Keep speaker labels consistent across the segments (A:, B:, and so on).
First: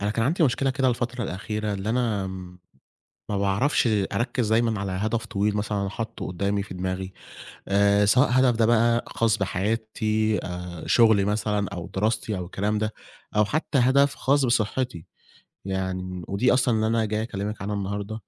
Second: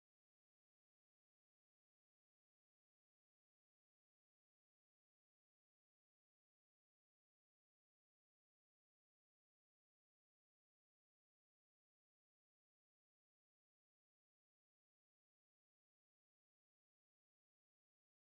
A: أنا كان عندي مشكلة كده الفترة الأخيرة، اللي أنا ما باعرفش أركّز دايمًا على هدف طويل مثلًا أنا حاطّه قدّامي في دماغي، سواء هدف ده بقى خاص بحياتي، شغلي مثلًا أو دراستي أو الكلام ده، أو حتى هدف خاص بصحّتي. يعني ودي أصلًا اللي أنا جاي أكلّمِك عنها النهارده.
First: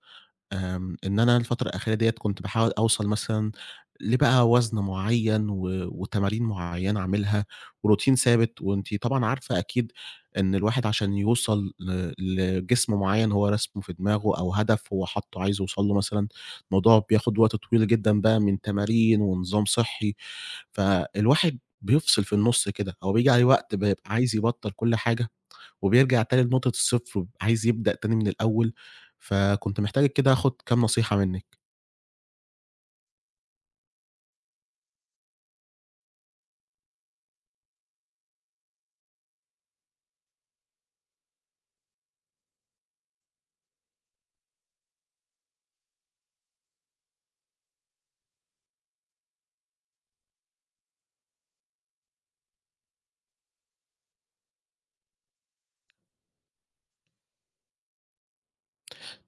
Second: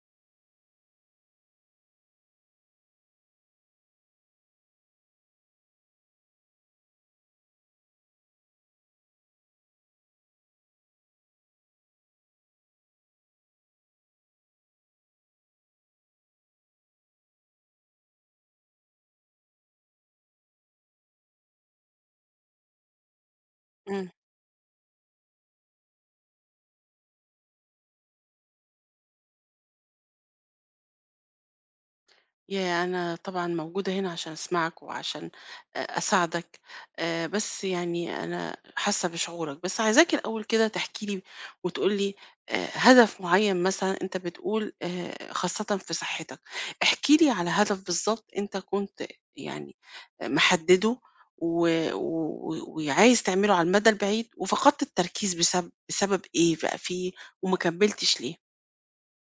A: إن أنا الفترة الأخيرة ديّة كنت باحاول أوصل مثلًا لبقى وزن معيّن و وتمارين معيّنة أعملها وروتين ثابت، وأنتِ طبعًا عارفة أكيد إن الواحد عشان يوصل لجسم معيّن هو راسمه في دماغه أو هدف هو حاطّه عايز يوصل له مثلًا، الموضوع بياخد وقت طويل جدًا بقى من تمارين ونظام صحّي، فالواحد بيفصل في النُص كده، هو بييجي عليه وقت بيبقى
B: إمم.
A: عايز يبطّل كل حاجة وبيرجع تاني لنقطة الصفر وبيبقى عايز يبدأ تاني من الأول، فكنت محتاج كده آخُد كام نصيحة منِّك.
B: ياه! أنا طبعًا موجودة هنا عشان أسمعك وعشان أساعدك، بس يعني أنا حاسة بشعورك، بس عايزاك الأول كده تحكي لي وتقول لي هدف معيّن مثلًا أنت بتقول خاصةً في صحتك، احكِ لي على هدف بالضبط أنت كنت يعني محدّده و و وعايز تعمله على المدى البعيد وفقدت التركيز بسبب إيه بقى في وما كمّلتش ليه؟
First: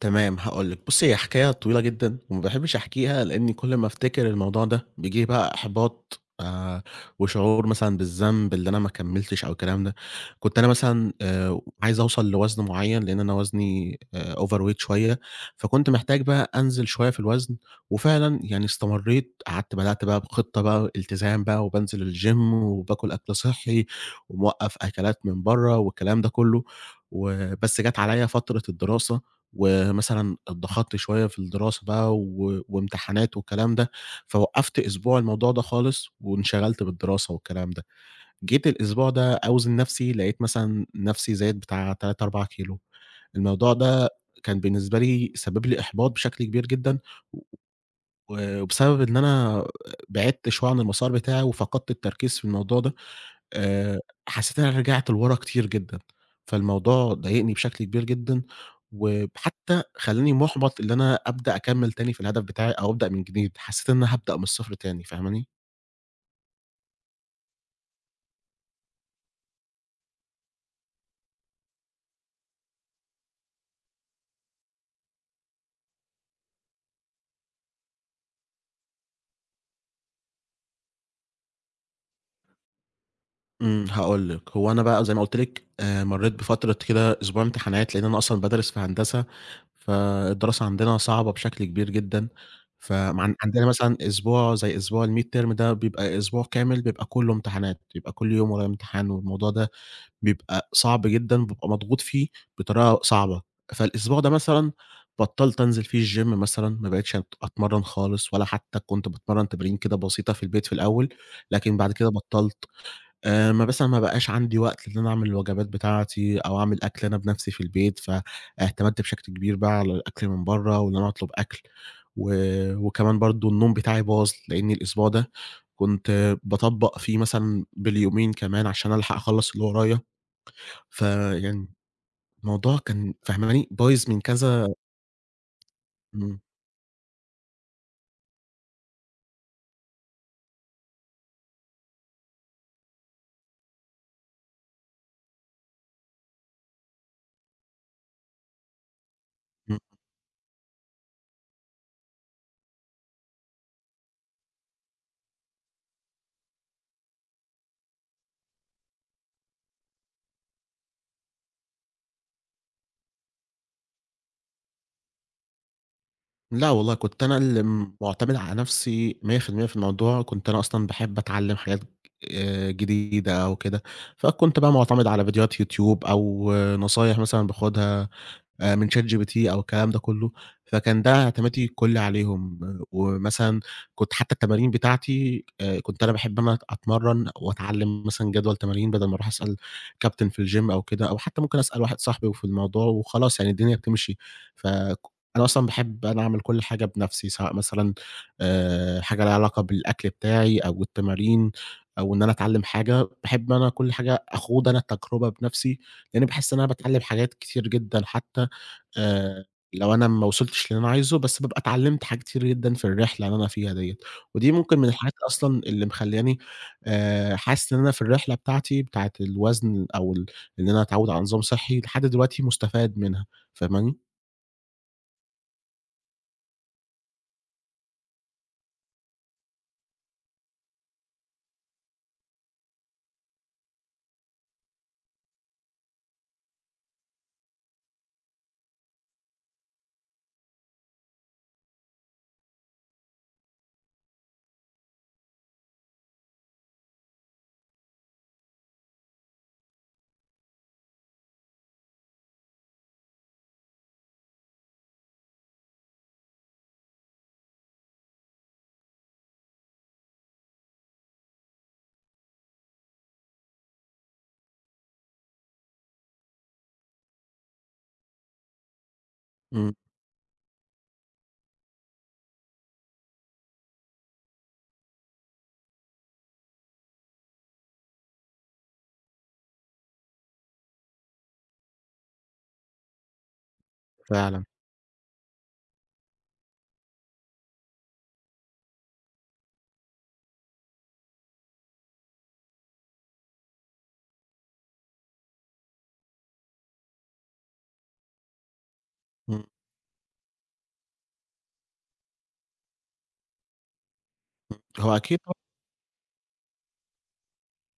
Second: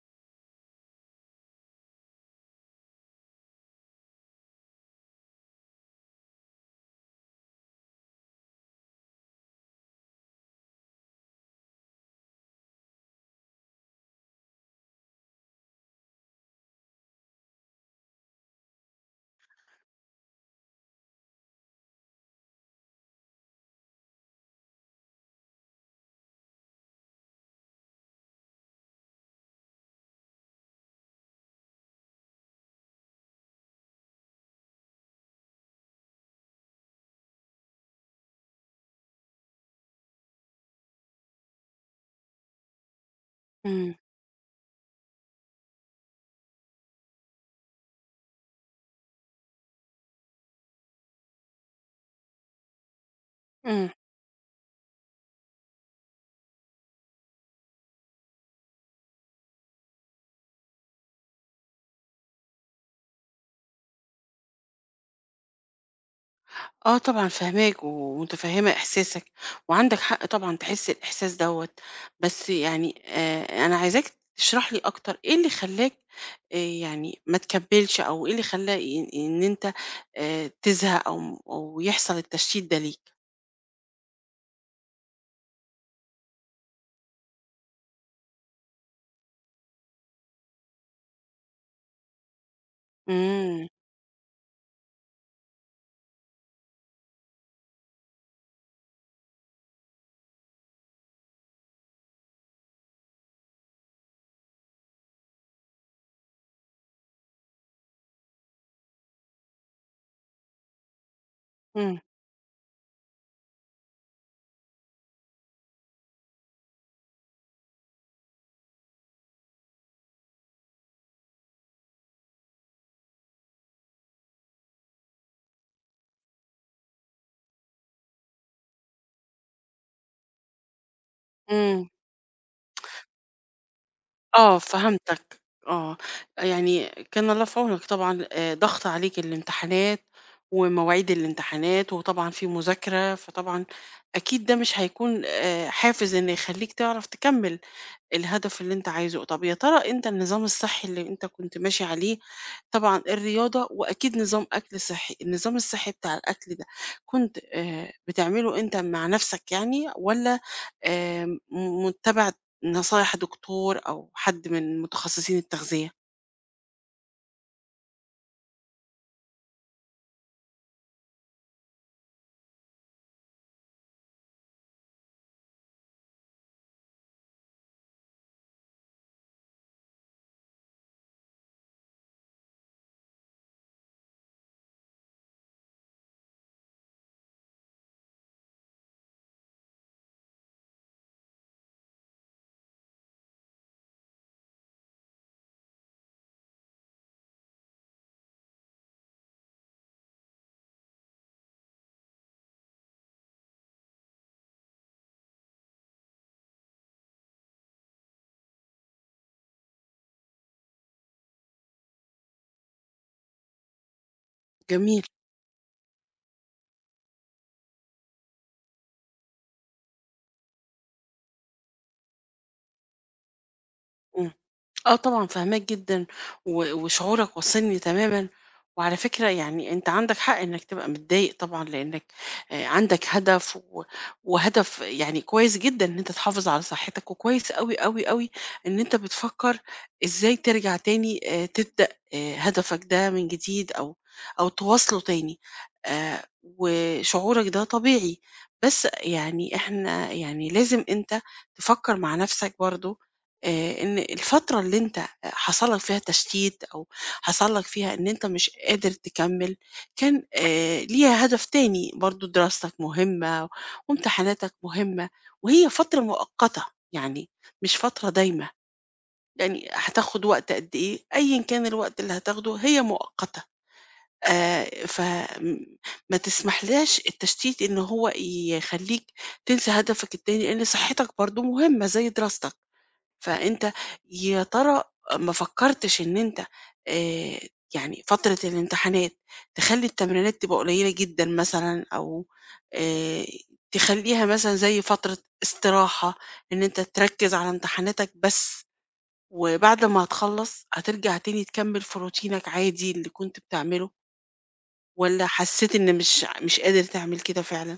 A: تمام هاقول لِك، بُصّي هي حكاية طويلة جدًا وما باحبش أحكيها لإني كل ما أفتكر الموضوع ده بييجي لي بقى إحباط وشعور مثلًا بالذنب اللي أنا ما كمّلتش أو الكلام ده. كنت أنا مثلًا عايز أوصل لوزن معيّن لإن أنا وزني overweight شوية، فكنت محتاج بقى أنزل شوية في الوزن وفعلًا يعني استمرّيت، قعدت بدأت بقى بخطة بقى التزام بقى وبانزل الgym وباكل أكل صحّي وموقّف أكلات من برّه والكلام ده كُلّه، وبس جات عليّا فترة الدراسة ومثلًا اتضغطت شوية في الدراسة بقى و وامتحانات والكلام ده، فوقّفت أسبوع الموضوع ده خالص وانشغلت بالدراسة والكلام ده. جيت الأسبوع ده أوزن نَفْسي، لقيت مثلًا نَفْسي زادت بتاع 3، 4 كيلو. الموضوع
B: إمم،
A: ده كان بالنسبة لي سبب لي إحباط بشكل كبير جدًا، و وبسبب إن أنا بعدت شوية عن المسار بتاعي وفقدت التركيز في الموضوع ده.
B: إمم.
A: آآ، حسّيت إن أنا رجعت لورا كتير جدًا، فالموضوع ضايقني بشكل كبير جدًا، وحتى خلّاني مُحبَط إن أنا أبدأ أكمّل تاني في الهدف بتاعي أو أبدأ من جديد، حسّيت إن أنا هابدأ من الصفر تاني، فاهماني؟
B: آه طبعًا فاهماك ومتفهمة إحساسك، وعندك حق طبعًا تحس الإحساس دوّة، بس يعني أنا عايزاك تشرح لي أكتر إيه اللي خلّاك يعني ما تكمّلش أو إيه اللي خلّى إن أنت تزهق أو أو يحصل التشتيت ده ليك؟
A: هاقول لِك، هو أنا بقى زي ما قُلت لِك مرّيت بفترة كده أسبوع امتحانات، لإن أنا أصلًا بادرس في هندسة، فالدراسة عندنا صعبة بشكل كبير جدًا، فمعن
B: إمم،
A: عندنا مثلًا أسبوع زي أسبوع الmid term ده بيبقى أسبوع كامل بيبقى كلّه امتحانات، بيبقى كل يوم ورايا امتحان والموضوع ده بيبقى صعب جدًا، بابقى مضغوط فيه بطريقة صعبة. فالأسبوع ده مثلًا بطّلت أنزل فيه الgym مثلًا، ما بقيتش أتمرّن خالص ولا حتى كنت باتمرّن تمارين كده بسيطة في البيت في الأول، لكن بعد
B: إمم،
A: كده بطّلت. ما مثلًا ما بقاش عندي وقت إن أنا أعمل الوجبات بتاعتي أو أعمل أكل أنا بنفسي في البيت، فاعتمدت بشكل كبير بقى على الأكل من برّه وإن أنا أطلب أكل، و وكمان برضه النوم بتاعي باظ، لإني الأسبوع ده كنت باطبّق فيه مثلًا باليومين كمان عشان ألحق أخلّص اللي ورايا. فيعني
B: إمم.
A: الموضوع كان فاهماني؟ بايظ من
B: آه،
A: كذا.
B: فهمتك، آه،
A: إمم،
B: يعني كان الله في عونك طبعًا، ضغط عليك الامتحانات ومواعيد الامتحانات، وطبعًا في مذاكرة، فطبعًا أكيد ده مش هيكون حافز إنه يخلّيك تعرف تكمّل. الهدف اللي أنت عايزه، طب يا
A: إمم.
B: ترى أنت النظام الصحي اللي أنت كنت ماشي عليه طبعًا الرياضة وأكيد نظام أكل صحي، النظام الصحي بتاع الأكل ده كنت بتعمله أنت مع نَفْسك يعني والّا متّبع نصايح دكتور أو حد من متخصصين التغذية؟
A: لأ والله كنت أنا اللي مُعتمد على نفسي 100% في المِيّة في الموضوع، كنت أنا أصلًا باحب أتعلّم حاجات جديدة أو كده، فكنت بقى مُعتمد على فيديوهات يوتيوب أو نصايح مثلًا باخُدها من Chat GPT أو الكلام ده كلّه، فكان ده اعتمادي الكلّي عليهم. آه، ومثلًا كنت حتى التمارين بتاعتي كنت أنا باحب إن أنا أتمرّن وأتعلّم مثلًا جدول تمارين بدل ما أروح أسأل كابتن في الgym أو كده، أو حتى ممكن أسأل واحد صاحبي وفي الموضوع وخلاص يعني الدنيا بتمشي. فك أنا أصلًا باحب أنا أعمل كل حاجة بنَفْسي، سواء مثلًا حاجة ليها علاقة بالأكل بتاعي أو التمارين أو إن أنا أتعلّم حاجة، باحب إن أنا كل حاجة أخوض أنا التجربة بنَفْسي، لإنّي باحس إن أنا باتعلّم حاجات كتير جدًا حتى آآ، لو أنا ما وصلتش للي أنا عايزه، بس بابقى اتعلمت حاجات كتير جدًا في الرحلة اللي أنا فيها ديّة، ودي ممكن من
B: جميل.
A: الحاجات أصلًا اللي مخلّياني حاسس إن أنا في الرحلة بتاعتي بتاعة الوزن أو إن أنا أتعوّد على نظام صحّي لحد دلوقتي مستفاد منها، فاهماني؟
B: إمم. آه طبعًا فاهماك جدًا، و وشعورك واصلني تمامًا، وعلى فكرة يعني أنت عندك حق إنك تبقى متضايق طبعًا لإنك عندك هدف و وهدف يعني كويس جدًا إن أنت تحافظ على صحتك، وكويس أوي، أوي، أوي إن أنت بتفكّر إزاي ترجع تاني تبدأ هدفك ده من جديد أو تواصله تاني، وشعورك ده طبيعي، بس يعني إحنا يعني لازم أنت تفكّر مع نَفْسك برضه إن الفترة اللي أنت حصل لك فيها تشتيت أو حصل لك فيها إن أنت مش قادر تكمّل، كان ليها هدف تاني برضه دراستك مهمة وامتحاناتك مهمة، وهي فترة مؤقتة، يعني مش فترة دايمة، يعني
A: إمم،
B: هتاخد وقت قد إيه، أيًا كان الوقت اللي هتاخده هي مؤقتة، ف م ما تسمحلهاش التشتيت إن هو يخلّيك تنسى هدفك التاني، لإن صحتك برضه مهمة زي دراستك. فأنت يا
A: فعلًا،
B: ترى ما فكّرتش إن أنت آآ يعني فترة الامتحانات تخلّي التمرينات تبقى قليّلة جدًا مثلًا أو آآ تخلّيها مثلًا زي فترة استراحة، إن أنت تركّز على امتحاناتك بس
A: إمم،
B: وبعد ما هتخلّص هترجع تاني تكمّل في روتينك عادي اللي كنت بتعمله
A: هو أكيد
B: والّا
A: طبعًا.
B: حسّيت إن مش قادر تعمل كده فعلًا؟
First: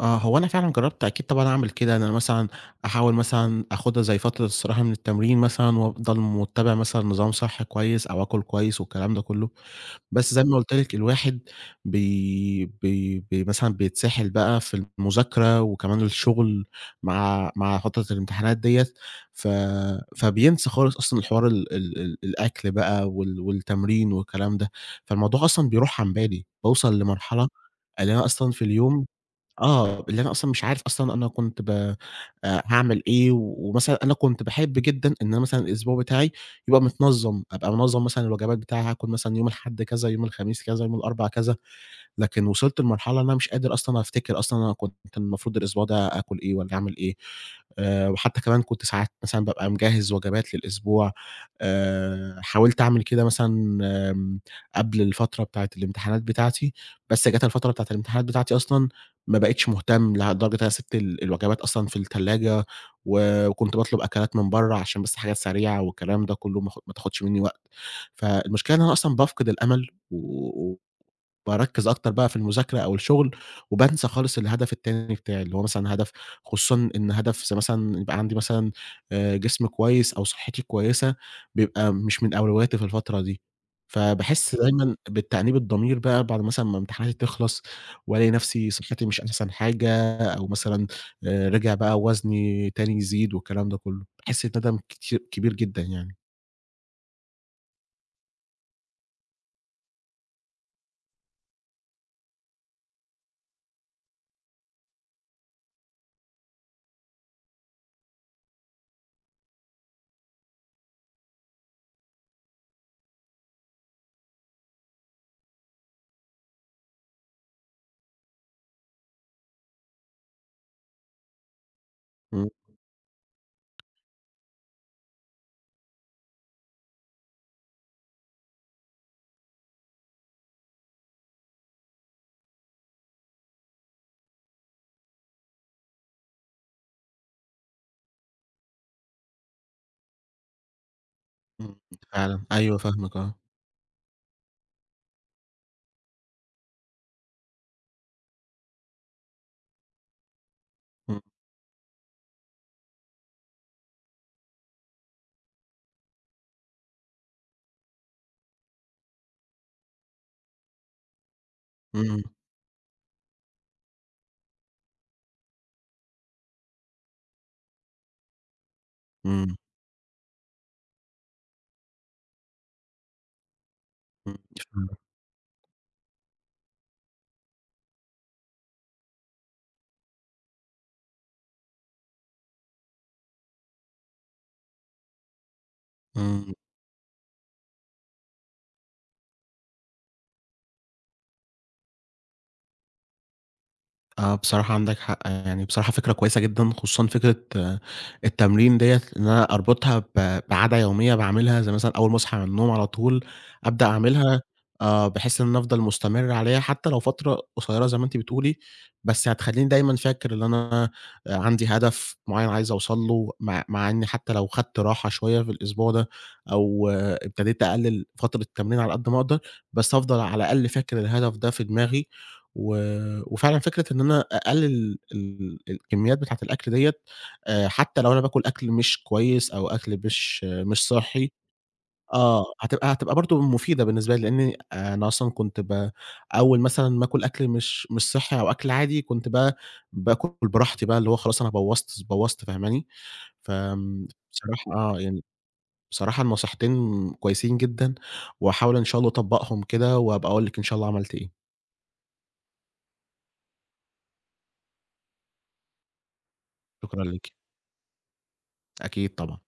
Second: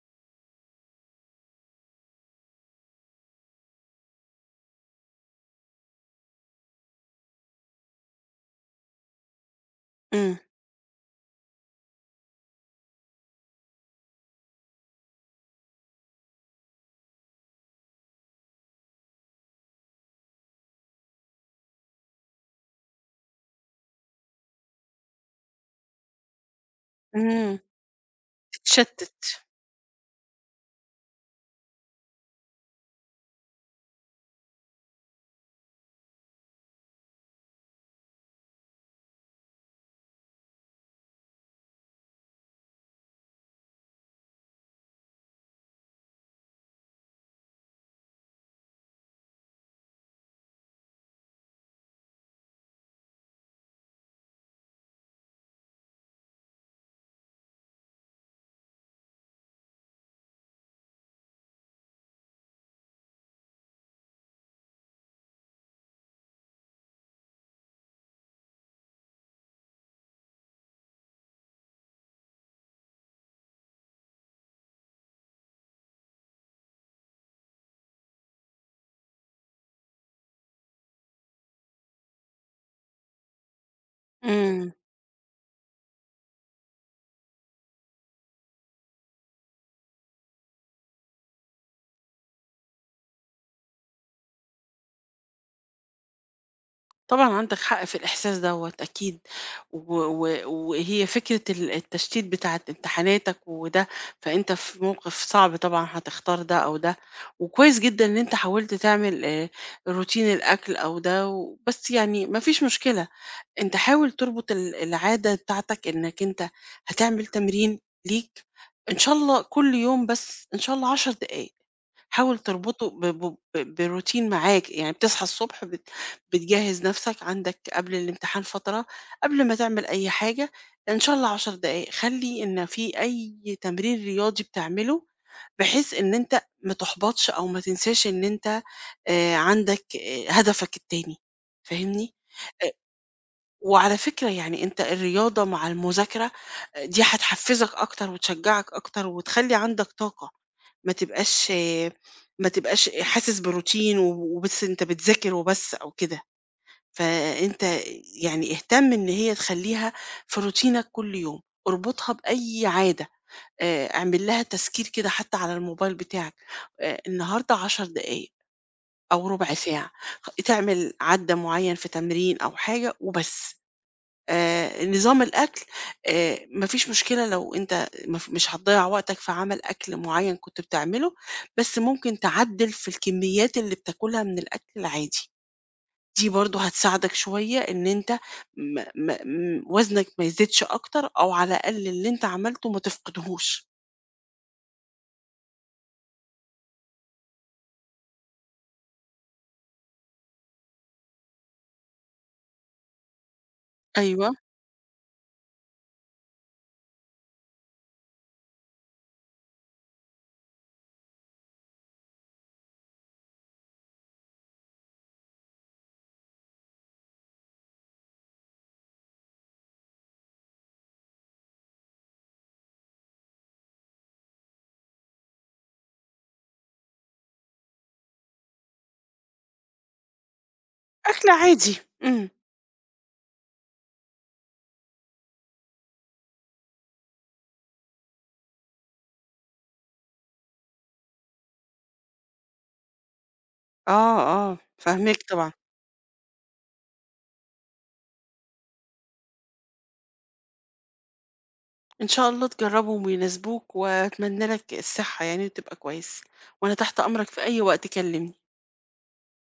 A: آه، هو أنا فعلًا جرّبت أكيد طبعًا أعمل كده، إن أنا مثلًا أحاول مثلًا آخُدها زي فترة استراحة من التمرين مثلًا وأفضل متّبع مثلًا نظام صحّي كويس أو آكُل كويس والكلام ده كلّه. بس
B: إمم.
A: زي ما قُلت لِك الواحد بي بي بي مثلًا بيتسحل بقى في المذاكرة وكمان الشغل مع فترة الامتحانات ديّة، ف فبينسى خالص أصلًا الحوار ال ال ال الأكل بقى والتمرين والكلام ده، فالموضوع أصلًا بيروح عن بالي، باوصل لمرحلة
B: إمم.
A: اللي أنا أصلًا في اليوم.
B: تتشتّت.
A: آه، اللي أنا أصلًا مش عارف أصلًا أنا كنت ب هاعمل إيه، و- ومثلًا أنا كنت باحب جدًا إن أنا مثلًا الأسبوع بتاعي يبقى متنظم، أبقى منظم مثلًا الوجبات بتاعي هاكل مثلًا يوم الأحد كذا، يوم الخميس كذا، يوم الأربع كذا. لكن وصلت لمرحلة إن أنا مش قادر أصلًا أفتكر أصلًا أنا كنت المفروض الأسبوع ده آكل إيه والّا أعمل إيه، وحتى كمان كنت ساعات مثلًا بابقى مجهّز وجبات للأسبوع، حاولت أعمل كده مثلًا آمم قبل الفترة بتاعة الامتحانات بتاعتي، بس جات الفترة بتاعة الامتحانات بتاعتي أصلًا ما بقيتش مهتم، لدرجة إن أنا سِبت الوجبات أصلًا في التلاجة و وكنت باطلب أكلات من برّه عشان بس حاجات سريعة والكلام ده كُلّه ما تاخدش منّي وقت، فالمشكلة إن أنا أصلًا بافقد الأمل و باركّز أكتر بقى في المذاكرة أو الشغل، وبانسى خالص الهدف التاني بتاعي، اللي هو مثلًا هدف، خصوصًا إن هدف زي مثلًا يبقى عندي مثلًا جسم كويس أو صحّتي كويسة، بيبقى مش من أولوياتي في الفترة دي. فباحس
B: إمم.
A: دايمًا بتأنيب الضمير بقى بعد مثلًا ما امتحاناتي تخلص، وألاقي نفسي صحتي مش أحسن حاجة، أو مثلًا رِجع بقى وزني تاني يزيد والكلام ده كلّه، باحس بندم كتير كبير جدًا يعني.
B: طبعًا عندك حق في الإحساس دوّة أكيد، و و وهي فكرة التشتيت بتاعة امتحاناتك وده، فأنت في موقف صعب طبعًا هتختار ده أو ده، وكويس جدًا إن أنت حاولت تعمل روتين الأكل أو ده و بس يعني ما فيش مشكلة، أنت حاول تربط العادة بتاعتك إنك أنت هتعمل تمرين ليك، إن شاء الله كل يوم بس إن شاء الله 10 دقايق. حاول
A: إمم،
B: تربطه ب ب ب بروتين معاك، يعني بتصحى الصبح بتجهّز نَفْسك، عندك قبل الامتحان فترة، قبل ما تعمل أي حاجة إن شاء الله 10 دقايق، خلّي إن في أي تمرين رياضي بتعمله، بحيث إن أنت ما تُحبطش أو ما تنساش إن أنت عندك هدفك التاني،
A: إمم،
B: فاهمني؟
A: فعلًا،
B: آآ
A: أيوه فاهمِك، آه.
B: وعلى فكرة يعني أنت الرياضة مع المذاكرة، آه، دي هتحفّزك أكتر وتشجّعك أكتر وتخلّي عندك طاقة. ما
A: إمم،
B: تبقاش ما تبقاش حاسس بروتين و وبس أنت بتذاكر وبس أو كده، فأنت يعني اهتم إن هي تخلّيها في روتينك كل يوم، اربطها
A: إمم،
B: بأي عادة، اعمل لها تذكير كده حتى على الموبايل بتاعك، النهارده 10 دقايق أو ربع
A: إمم،
B: ساعة، تعمل عدّة معيّن في تمرين أو حاجة وبس.
A: إمم، فاهمِك.
B: نظام الأكل ما فيش مشكلة لو أنت ما ف مش هتضيّع وقتك في عمل أكل معيّن كنت بتعمله، بس ممكن تعدِّل في الكميات اللي بتاكلها من الأكل العادي، دي
A: إمم.
B: برضه هتساعدك شوية إن أنت ما ما م وزنك ما يزيدش أكتر أو على الأقل اللي أنت عملته ما تفقدهوش.
A: آه، بصراحة عندك حق، يعني بصراحة فكرة كويسة جدًا، خصوصًا فكرة آه، التمرين ديّة إن أنا أربطها بعادة يومية باعملها، زي مثلًا أول ما أصحى من النوم على طول أبدأ
B: أيوه،
A: أعملها، آه، بحيث إن أنا أفضل مستمر عليها حتى لو فترة قصيرة زي ما أنتِ بتقولي، بس هتخلّيني دايمًا فاكر إن أنا آه، عندي هدف معيّن عايز أوصل له، مع إني حتى لو خدت راحة شوية في الأسبوع ده، أو آه، ابتديت أقلل فترة التمرين على قد ما أقدر، بس هافضل على الأقل فاكر الهدف ده في دماغي. و وفعلًا فكرة إن أنا أقلل الكميات بتاعة الأكل ديّة. حتى لو أنا باكل أكل مش كويس أو أكل مش
B: أكل
A: صحّي،
B: عادي، إمم.
A: آه، هتبقى برضه مفيدة بالنسبة لي، لإني أنا أصلًا كنت أول مثلًا ما آكل أكل مش صحّي أو أكل عادي كنت بقى باكل براحتي بقى اللي هو خلاص أنا بوّظت فاهماني؟ فآمم،
B: آه، آه،
A: بصراحة آه،
B: فاهماك
A: يعني
B: طبعًا.
A: بصراحة النصيحتين كويسين جدًا، وهاحاول إن شاء الله أطبّقهم كده وأبقى أقول لِك إن شاء الله عملت إيه.
B: إن شاء الله تجرّبهم ويناسبوك وأتمنى لك الصحة يعني وتبقى كويس، وأنا تحت
A: شكرًا
B: أمرك
A: ليكِ.
B: في أي وقت كلّمني.
A: أكيد طبعًا.